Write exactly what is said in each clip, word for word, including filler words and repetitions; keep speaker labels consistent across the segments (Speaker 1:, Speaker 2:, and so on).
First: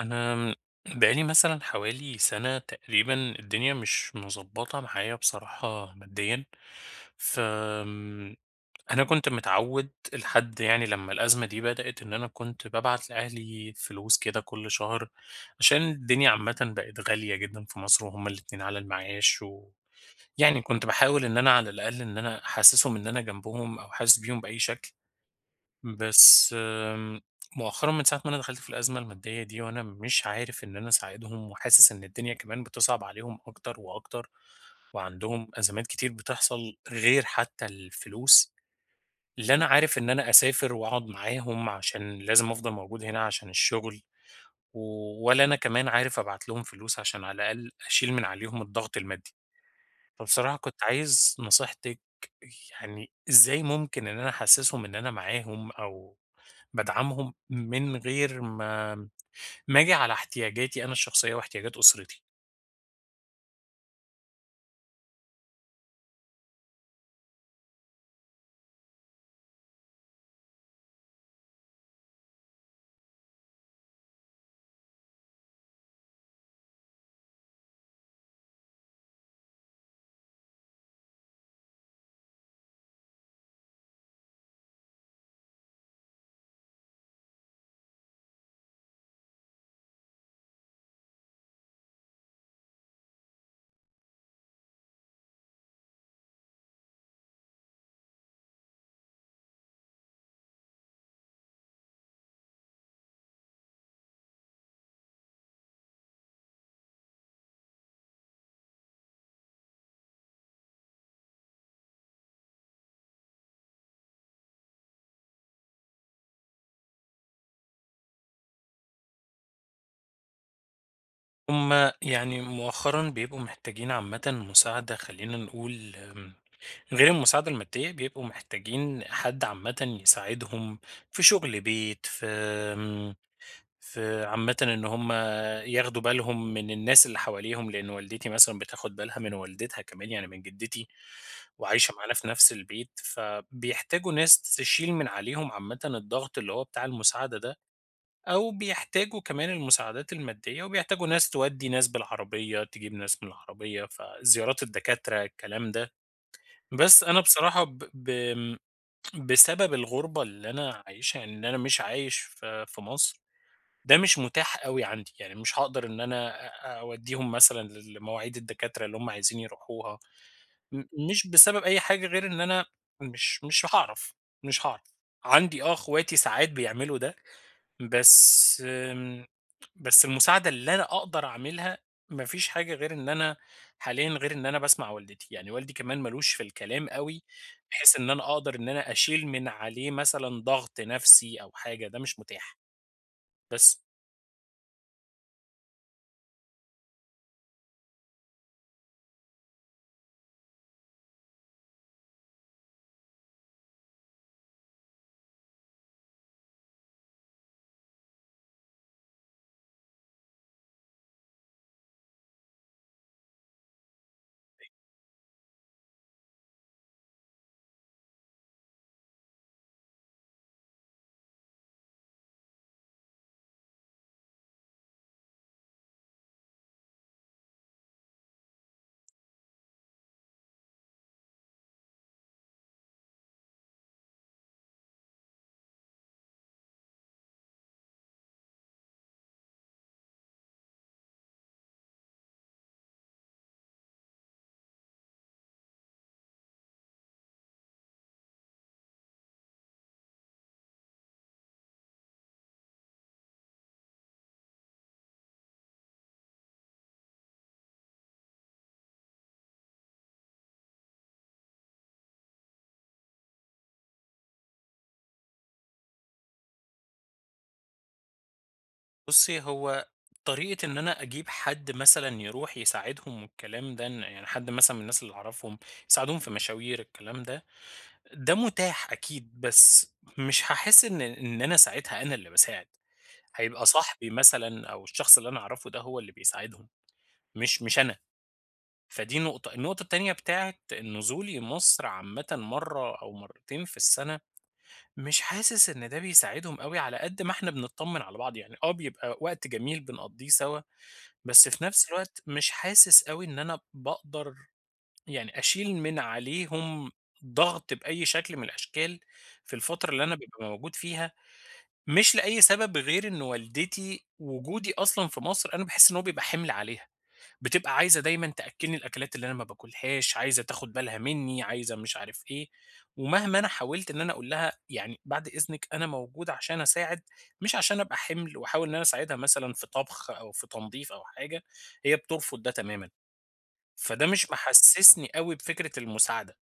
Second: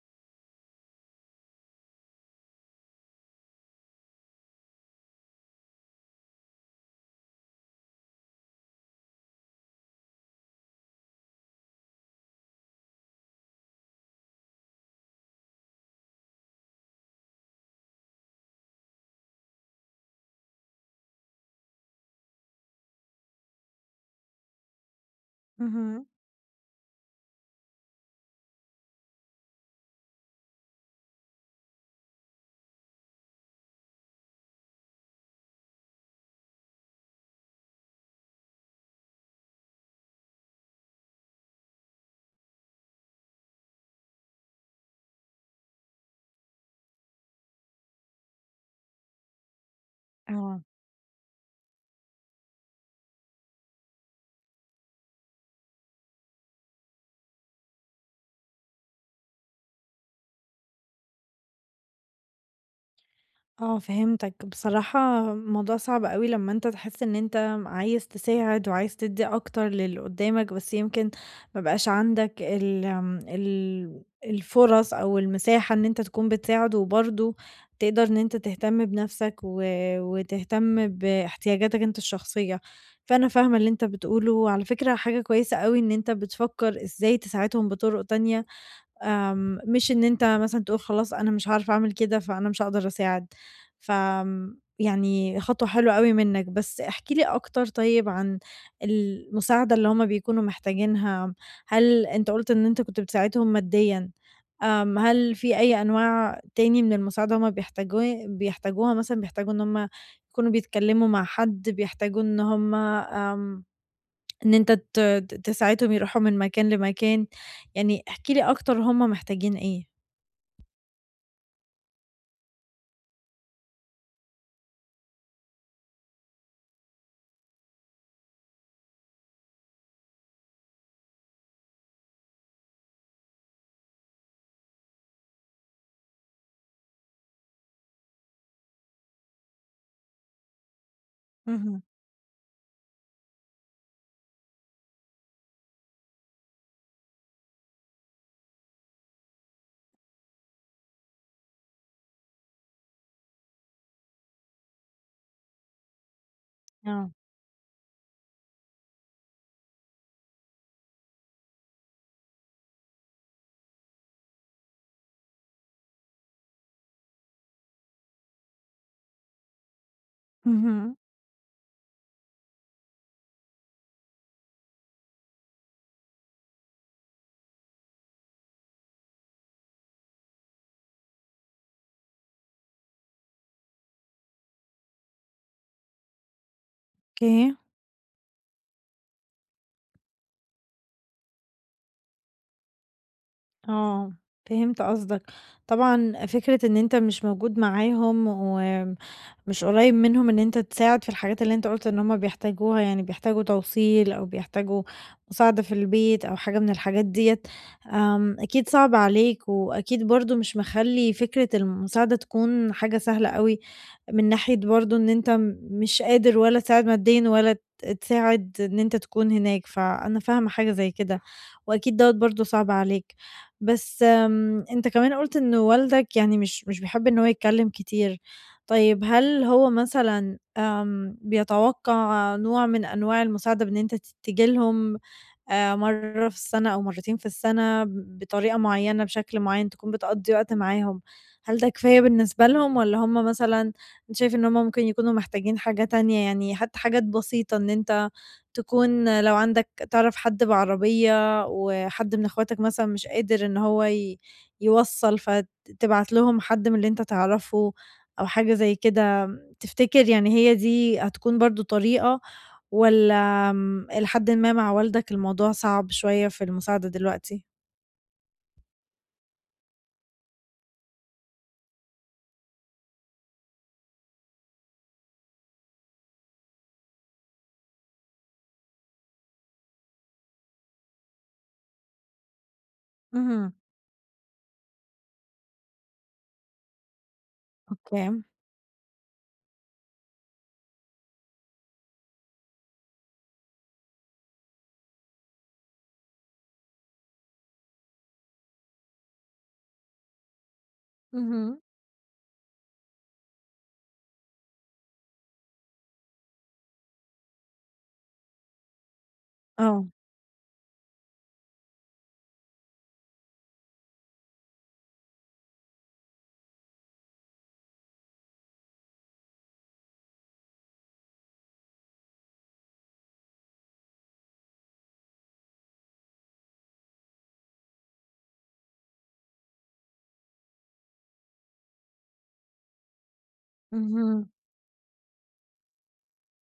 Speaker 1: أنا بقالي مثلًا حوالي سَنة تقريبًا الدنيا مش مضبّطة معايا بصراحة ماديًا، ف آمم، أنا كنت متعوّد لحد يعني لمّا الأزمة دي بدأت إن أنا كنت بابعت لأهلي فلوس كده كل شهر، عشان الدنيا عامةً بقت غالية جدًا في مصر وهُم الاتنين على المعاش و يعني كنت باحاول إن أنا على الأقل إن أنا أحسّسهم إن أنا جنبهم أو حاسس بيهم بأي شكل.
Speaker 2: اهم.
Speaker 1: بس آمم، مؤخرًا من ساعة ما أنا دخلت في الأزمة المادية دي، وأنا مش عارف إن أنا أساعدهم، وحاسس إن الدنيا كمان بتصعب عليهم أكتر وأكتر، وعندهم أزمات كتير بتحصل غير حتى الفلوس، لا أنا عارف إن أنا أسافر وأقعد معاهم عشان لازم أفضل موجود هنا عشان الشغل، و ولا أنا كمان عارف أبعت لهم فلوس عشان على الأقل أشيل من عليهم الضغط المادي. فبصراحة
Speaker 2: آه،
Speaker 1: كنت عايز نصيحتِك يعني إزاي ممكن إن أنا أحسسهم إن أنا معاهم أو بادعمهم من غير ما ما آجي على احتياجاتي أنا الشخصية واحتياجات أسرتي.
Speaker 2: آه فهمتك. بصراحة الموضوع صعب أوي لمّا أنت تحس إن أنت عايز تساعد وعايز تدّي أكتر للي قدّامك، بس يمكن ما بقاش عندك ال آمم، ال الفُرَص أو المساحة إن أنت تكون بتساعد وبرضه تقدر إن أنت تهتم بنَفْسك و وتهتم باحتياجاتك أنت الشخصية. فأنا فاهمة اللي أنت بتقوله، وعلى فكرة حاجة كويسة أوي إن أنت بتفكّر إزاي تساعدهم بطُرق تانية، آمم، مش إن أنت مثلًا تقول خلاص أنا مش هاعرف أعمل كده، فأنا مش هاقدر أساعد. فآمم، يعني خطوة حلوة أوي منّك، بس احكِ لي أكتر طيب عن المساعدة اللي هُم بيكونوا محتاجينها. هل أنت قُلت إن أنت كنت بتساعدهم ماديًا؟ آمم، هل في أي أنواع تاني من المساعدة هُم بيحتاجوه بيحتاجوها مثلًا، بيحتاجوا إن هُم يكونوا بيتكلموا مع حد، بيحتاجوا إن هُم، آمم إن أنت ت ت تساعدهم يروحوا من مكان لمكان؟ يعني احكِ لي أكتر، هُم محتاجين إيه؟
Speaker 1: هُم يعني مؤخرًا بيبقوا محتاجين عامةً مساعدة خلّينا نقول آمم، غير المساعدة المادية بيبقوا محتاجين حد عامةً يساعدهم في شغل بيت، في في عامةً إن هم ياخدوا بالهم من الناس اللي حواليهم، لإن والدتي مثلًا بتاخد بالها من والدتها كمان يعني من جدتي،
Speaker 2: اهم.
Speaker 1: وعايشة معانا في نفس البيت، فبيحتاجوا ناس تشيل من عليهم عامةً الضغط اللي هو بتاع المساعدة ده، أو بيحتاجوا كمان المساعدات المادية، وبيحتاجوا ناس تودّي ناس بالعربية، تجيب ناس من العربية، فزيارات الدكاترة الكلام ده. بس
Speaker 2: آه.
Speaker 1: أنا بصراحة ب ب بسبب الغربة اللي أنا عايشها، يعني إن أنا مش عايش في في مصر ده مش متاح أوي عندي، يعني مش هاقدر إن أنا أ أودّيهم مثلًا ل لمواعيد الدكاترة اللي هُم عايزين يروحوها، م
Speaker 2: اهم،
Speaker 1: مش بسبب أي حاجة غير إن أنا مش مش هاعرف، مش هاعرف. عندي آه أخواتي ساعات بيعملوا ده، بس آمم، بس المساعدة اللي أنا أقدر أعملها ما فيش حاجة غير إن أنا حاليًا غير إن أنا باسمع والدتي، يعني والدي كمان ما لوش في الكلام أوي،
Speaker 2: أوكي.
Speaker 1: بحيث إن أنا أقدر إن أنا أشيل من عليه مثلًا ضغط نفسي أو حاجة، ده مش متاح، بس.
Speaker 2: آه، فهمت قصدك. طبعًا فكرة إن أنت مش موجود معاهم ومش قريب منهم إن أنت تساعد في الحاجات اللي أنت قُلت إن هُم بيحتاجوها، يعني بيحتاجوا توصيل أو بيحتاجوا مساعدة في البيت أو حاجة من الحاجات ديّة، آمم، أكيد صعب عليك وأكيد برضه مش مخلّي فكرة المساعدة تكون حاجة سهلة أوي. من ناحية برضه إن أنت م- مش قادر ولا تساعد ماديًا ولا ت تساعد إن أنت تكون هناك، فأنا فاهمة حاجة زي كده، وأكيد دوّة برضه صعب عليك. بس آمم، أنت كمان قُلت إن والدك يعني مش مش بيحب إن هو يتكلم كتير. طيب هل هو مثلًا، آمم، بيتوقع نوع من أنواع المساعدة بإن أنت ت تيجي لهم آآ، مرّة في السنة أو مرّتين في السنة بطريقة معينة، بشكل معين، تكون بتقضّي وقت معاهم؟ هل ده كفاية بالنسبة لهم، والّا هُم مثلًا، أنت شايف إن هُم ممكن يكونوا محتاجين حاجة تانية؟ يعني حتى حاجات بسيطة إن أنت تكون لو عندك تعرف حد بعربية وحد من أخواتك مثلًا مش قادر إن هو ي يوصّل، فتبعت لهم حد من اللي أنت تعرفه أو حاجة زي كده. تفتكر يعني هي دي هتكون برضه طريقة، والّا آمم، إلى حدٍ ما مع والدك الموضوع صعب شوية في المساعدة دلوقتي؟
Speaker 1: بُصّي، هو طريقة إن أنا أجيب حد مثلًا يروح يساعدهم والكلام ده، إن يعني حد مثلًا من الناس اللي أعرفهم يساعدهم في مشاوير الكلام ده، ده متاح أكيد، بس مش هاحس إن إن أنا ساعتها أنا اللي باساعد،
Speaker 2: اهم.
Speaker 1: هيبقى صاحبي مثلًا أو الشخص اللي أنا أعرفه ده هو اللي بيساعدهم، مش مش أنا،
Speaker 2: أوكي.
Speaker 1: فدي نقطة. النقطة التانية بتاعة نزولي مصر عامةً مرّة أو مرّتين في السنة، مش حاسس إن ده بيساعدهم أوي على قد ما إحنا بنتطمن على بعض، يعني آه، بيبقى وقت جميل بنقضّيه سوا بس
Speaker 2: اهم.
Speaker 1: في نفس الوقت مش حاسس أوي إن أنا باقدر يعني أشيل من عليهم ضغط بأي شكل من الأشكال في
Speaker 2: آه.
Speaker 1: الفترة اللي أنا بابقى موجود فيها، مش لأي سبب غير إن والدتي وجودي أصلًا في مصر أنا باحس إن هو بيبقى حِمل عليها. بتبقى عايزة دايمًا تأكّلني الأكلات اللي أنا ما باكلهاش، عايزة تاخد بالها منّي، عايزة مش عارف إيه، ومهما أنا حاولت إن أنا أقول لها يعني بعد إذنِك أنا موجودة عشان أساعد، مش عشان أبقى حِمل وأحاول إن أنا أساعدها مثلًا في طبخ أو في تنضيف أو حاجة، هي بترفض ده تمامًا، فده
Speaker 2: اهم.
Speaker 1: مش محسّسني أوي بفكرة المساعدة،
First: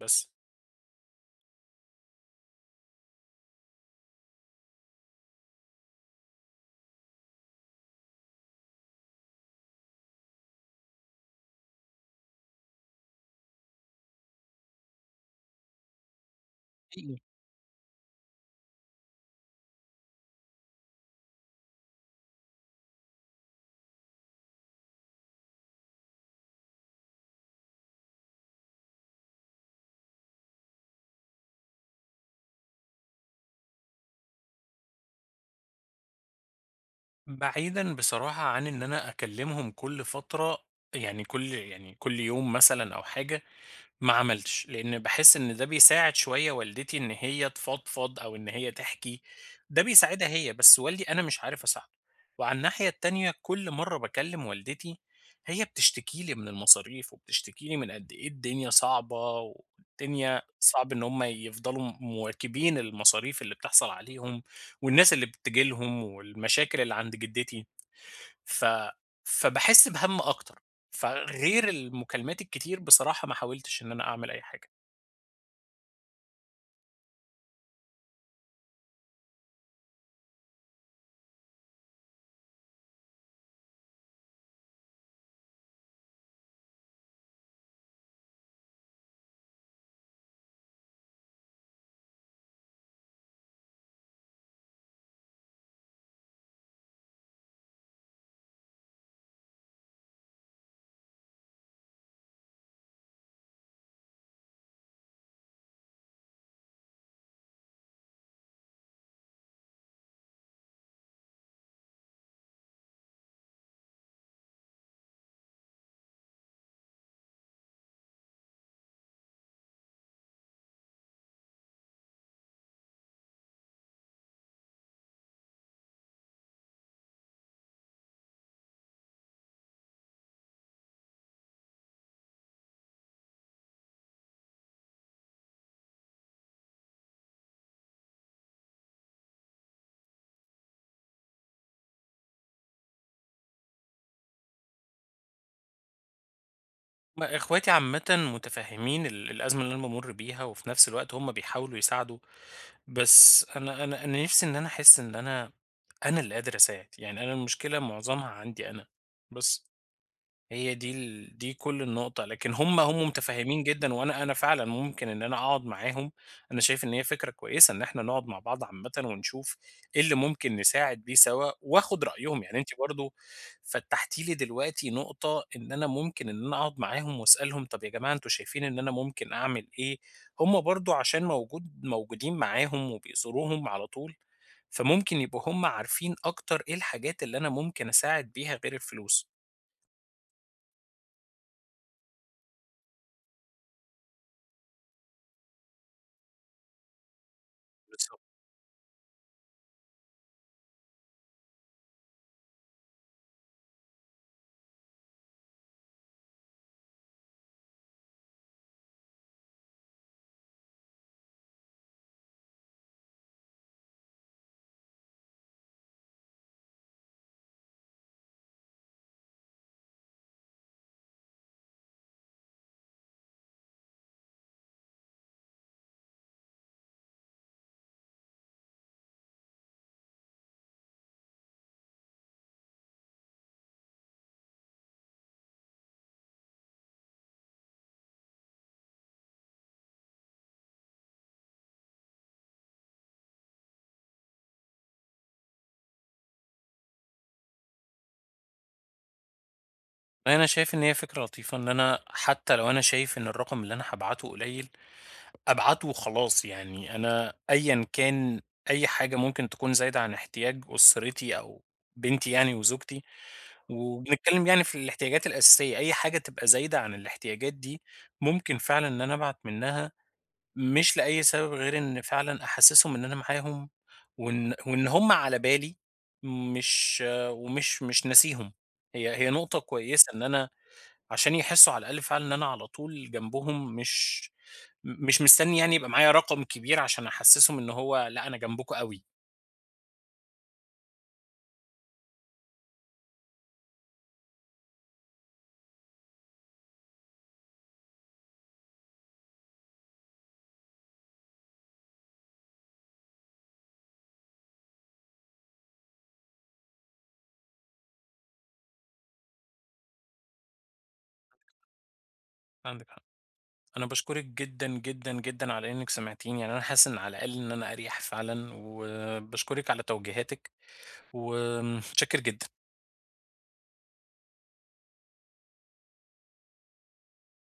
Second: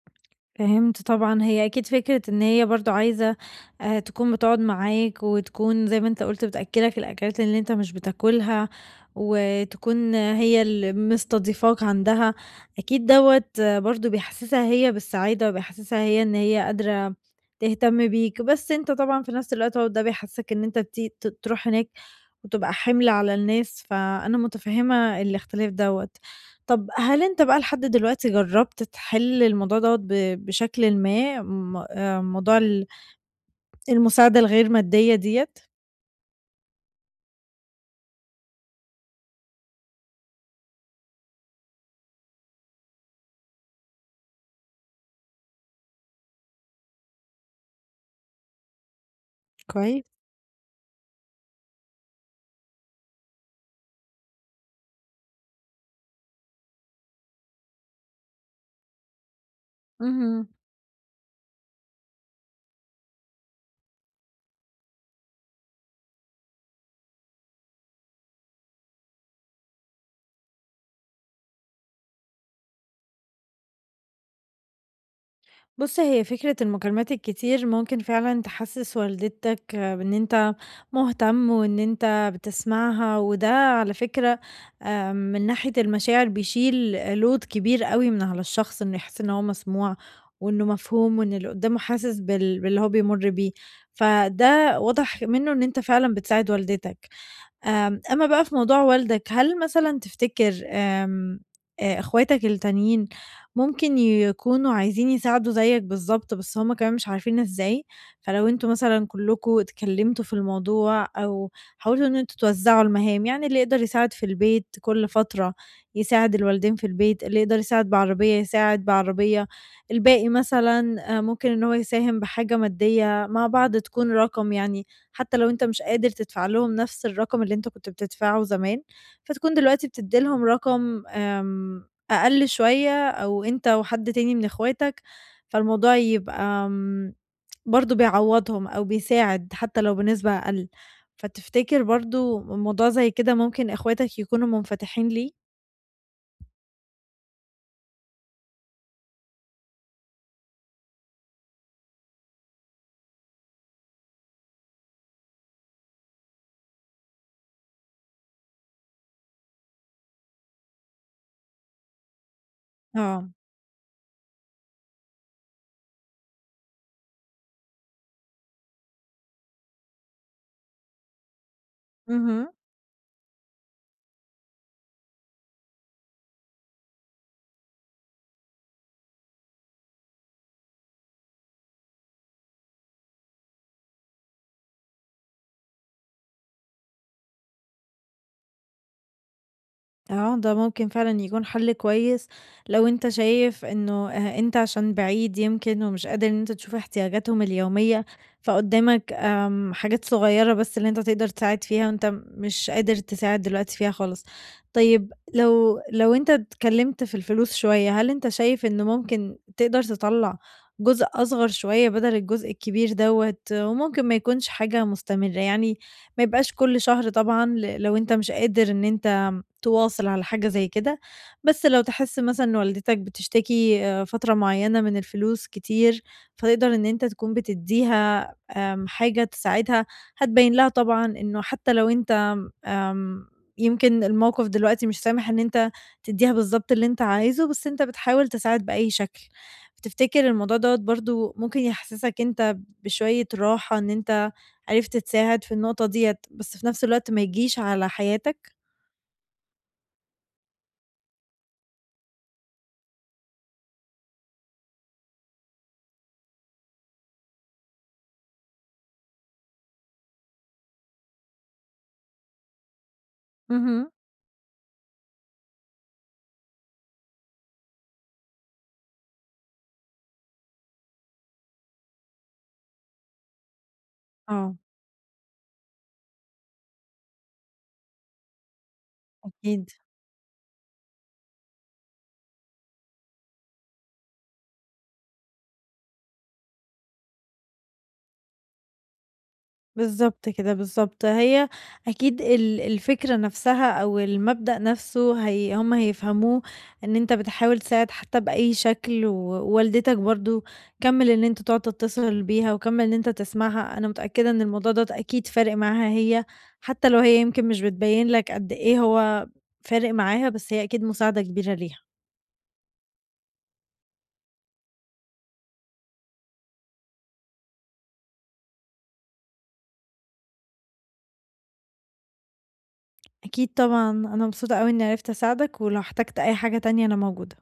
Speaker 1: بس.
Speaker 2: فهمت طبعًا. هي أكيد فكرة إن هي برضه عايزة آآ تكون بتقعد معاك وتكون زي ما أنت قُلت بتأكّلك الأكلات اللي أنت مش بتاكلها، وتكون هي اللي مستضيفاك عندها، أكيد دوّة برضه بيحسّسها هي بالسعادة وبيحسّسها هي إن هي قادرة
Speaker 1: حقيقي.
Speaker 2: تهتم بيك، بس أنت طبعًا في نفس الوقت هو ده بيحسّسك إن أنت بتي ت تروح هناك وتبقى حِمل على الناس، فأنا متفهّمة الاختلاف دوّة. طب هل أنت بقى لحد دلوقتي جرّبت تحل الموضوع دوّة ب بشكلٍ ما، م آآ موضوع ال المساعدة الغير مادية ديّة؟
Speaker 1: بعيدًا بصراحة عن إن أنا أكلّمهم كل فترة، يعني كل يعني كل يوم مثلًا أو حاجة، ما عملتش، لإن باحس إن ده بيساعد شوية والدتي إن هي تفضفض أو إن هي تحكي، ده
Speaker 2: كويس.
Speaker 1: بيساعدها هي، بس والدي أنا مش عارف أساعده. وعلى الناحية التانية كل مرة باكلم والدتي هي بتشتكي لي من المصاريف، وبتشتكي لي من قد إيه الدنيا صعبة، والدنيا
Speaker 2: اهم.
Speaker 1: صعب إن هم يفضلوا مواكبين المصاريف اللي بتحصل عليهم، والناس اللي بتيجي لهم، والمشاكل اللي عند جدتي. ف فباحس بهَم أكتر، فغير المكالمات الكتير بصراحة ما حاولتش إن أنا أعمل أي حاجة.
Speaker 2: بُص، هي فكرة المكالمات الكتير ممكن فعلًا تحسِّس والدتك، آه، بإن أنت مهتم وإن أنت بتسمعها، وده على فكرة آآ من ناحية المشاعر بيشيل load كبير أوي من على الشخص، إنه يحس إن هو مسموع وإنه مفهوم وإن اللي قدّامه حاسس بال باللي هو بيمُر بيه، فده واضح منّه إن أنت فعلًا بتساعد والدتك. آمم، أمّا بقى في موضوع والدك، هل مثلًا تفتكر، آمم، آآ، إخواتك التانيين ممكن يكونوا عايزين يساعدوا زيك بالضبط، بس هُم كمان مش عارفين إزاي؟ فلو أنتم مثلًا كلّكم اتكلمتوا في الموضوع أو حاولتوا إن أنتم توزّعوا المهام، يعني اللي يقدر يساعد في البيت كل فترة يساعد الوالدين في البيت، اللي يقدر يساعد بعربية يساعد بعربية، الباقي مثلًا آآ، ممكن إن هو يساهم بحاجة مادية، مع بعض تكون رقم يعني. حتى لو أنت مش قادر تدفع لهم نفس الرقم اللي أنت كنت بتدفعه زمان، فتكون دلوقتي بتدّي لهم رقم آمم، أقل شوية، أو أنت وحد تاني من إخواتك، فالموضوع يبقى آمم، برضه بيعوّضهم أو بيساعد حتى لو بنسبة أقل. فتفتكر برضه موضوع زي كده ممكن إخواتك يكونوا منفتحين ليه؟
Speaker 1: ما إخواتي عامةً مُتفهّمين ال الأزمة اللي أنا بامُر بيها، وفي نفس الوقت هُم بيحاولوا يساعدوا، بس أنا أنا أنا نِفْسي إن أنا أحس إن أنا أنا اللي قادر أساعد، يعني أنا المشكلة معظمها عندي أنا، بس. هي دي ال دي كل النقطة، لكن هم هم
Speaker 2: آه،
Speaker 1: متفهّمين جدًا، وأنا أنا فعلًا ممكن إن أنا أقعد معاهم، أنا شايف إن هي فكرة كويسة إن إحنا نقعد مع بعض عامةً ونشوف إيه اللي ممكن نساعد بيه سوا، وآخد رأيهم،
Speaker 2: اهم.
Speaker 1: يعني أنتِ برضه فتّحتِ لي دلوقتي نقطة إن أنا ممكن إن أنا أقعد معاهم وأسألهم طَب يا جماعة أنتم شايفين إن أنا ممكن أعمل إيه؟ هم برضه عشان موجود موجودين معاهم وبيزوروهم على طول، فممكن يبقوا هم عارفين أكتر إيه الحاجات اللي أنا ممكن أساعد بيها غير الفلوس.
Speaker 2: آه، ده ممكن فعلًا يكون حل كويس لو أنت شايف إنه، آآ أنت عشان بعيد يمكن ومش قادر إن أنت تشوف احتياجاتهم اليومية،
Speaker 1: بالضبط.
Speaker 2: فقدّامك آمم حاجات صغيّرة بس اللي أنت تقدر تساعد فيها، وأنت مش قادر تساعد دلوقتي فيها خالص. طيب لو لو أنت اتكلّمت في الفلوس شوية، هل أنت شايف إنه ممكن تقدر تطلّع جزء أصغر شوية بدل الجزء الكبير دوّة، وممكن ما يكونش حاجة مستمرة، يعني ما يبقاش كل شهر طبعًا، ل لو أنت مش قادر إن أنت تواصل على حاجة زي كده، بس لو تحس مثلًا إن والدتك بتشتكي آآ فترة معيّنة من الفلوس كتير، فتقدر إن أنت تكون بتدّيها آمم حاجة تساعدها. هتبيّن لها طبعًا إنه حتى لو أنت، آمم يمكن الموقف دلوقتي مش سامح إن أنت تدّيها بالضبط اللي أنت عايزه، بس أنت بتحاول تساعد بأي شكل. تفتكر الموضوع دوّة برضه ممكن يحسسك أنت بشوية راحة إن أنت عرفت تساعد في النقطة ديّة، بس في نفس الوقت ما يجيش على حياتك؟
Speaker 1: أنا شايف إن هي فكرة لطيفة إن أنا حتى لو أنا شايف إن الرقم اللي أنا هابعته قليل، أبعته وخلاص يعني أنا أيًا كان أي حاجة ممكن تكون زايدة عن احتياج أسرتي أو بنتي يعني وزوجتي،
Speaker 2: اهم.
Speaker 1: وبنتكلم يعني في الاحتياجات الأساسية، أي حاجة تبقى زايدة عن الاحتياجات دي ممكن فعلًا إن أنا أبعت منها، مش لأي سبب غير إن فعلًا أحسسهم إن أنا معاهم وإن
Speaker 2: آه،
Speaker 1: وإن هُم على بالي، مش ومش مش ناسيهم. هي هي نقطة
Speaker 2: أكيد،
Speaker 1: كويسة إن أنا عشان يحسّوا على الأقل فعلًا إن أنا على طول جنبهم مش م مش مستنّي يعني يبقى معايا رقم كبير عشان أحسّسهم إن هو لأ، أنا جنبكم أوي.
Speaker 2: بالضبط كده، بالضبط. هي أكيد ال الفكرة نفسها أو المبدأ نفسه هي هُم هيفهموه، إن أنت بتحاول تساعد حتى بأي شكل، ووالدتك برضه كمّل إن أنت تقعد تتصل بيها، وكمّل إن أنت تسمعها. أنا متأكدة إن الموضوع دوّة أكيد فارق معاها هي، حتى لو هي يمكن مش بتبيّن لك قد إيه هو فارق معاها، بس هي أكيد مساعدة كبيرة ليها.
Speaker 1: عندِك حق. أنا باشكرِك جدًا، جدًا، جدًا على إنِّك سمعتيني، يعني أنا حاسس إن على الأقل إن أنا أريح فعلًا وباشكرِك على توجيهاتِك ومتشكّر جدًا.
Speaker 2: أكيد طبعًا، أنا مبسوطة أوي إني عرفت أساعدك، ولو احتجت أي حاجة تانية أنا موجودة.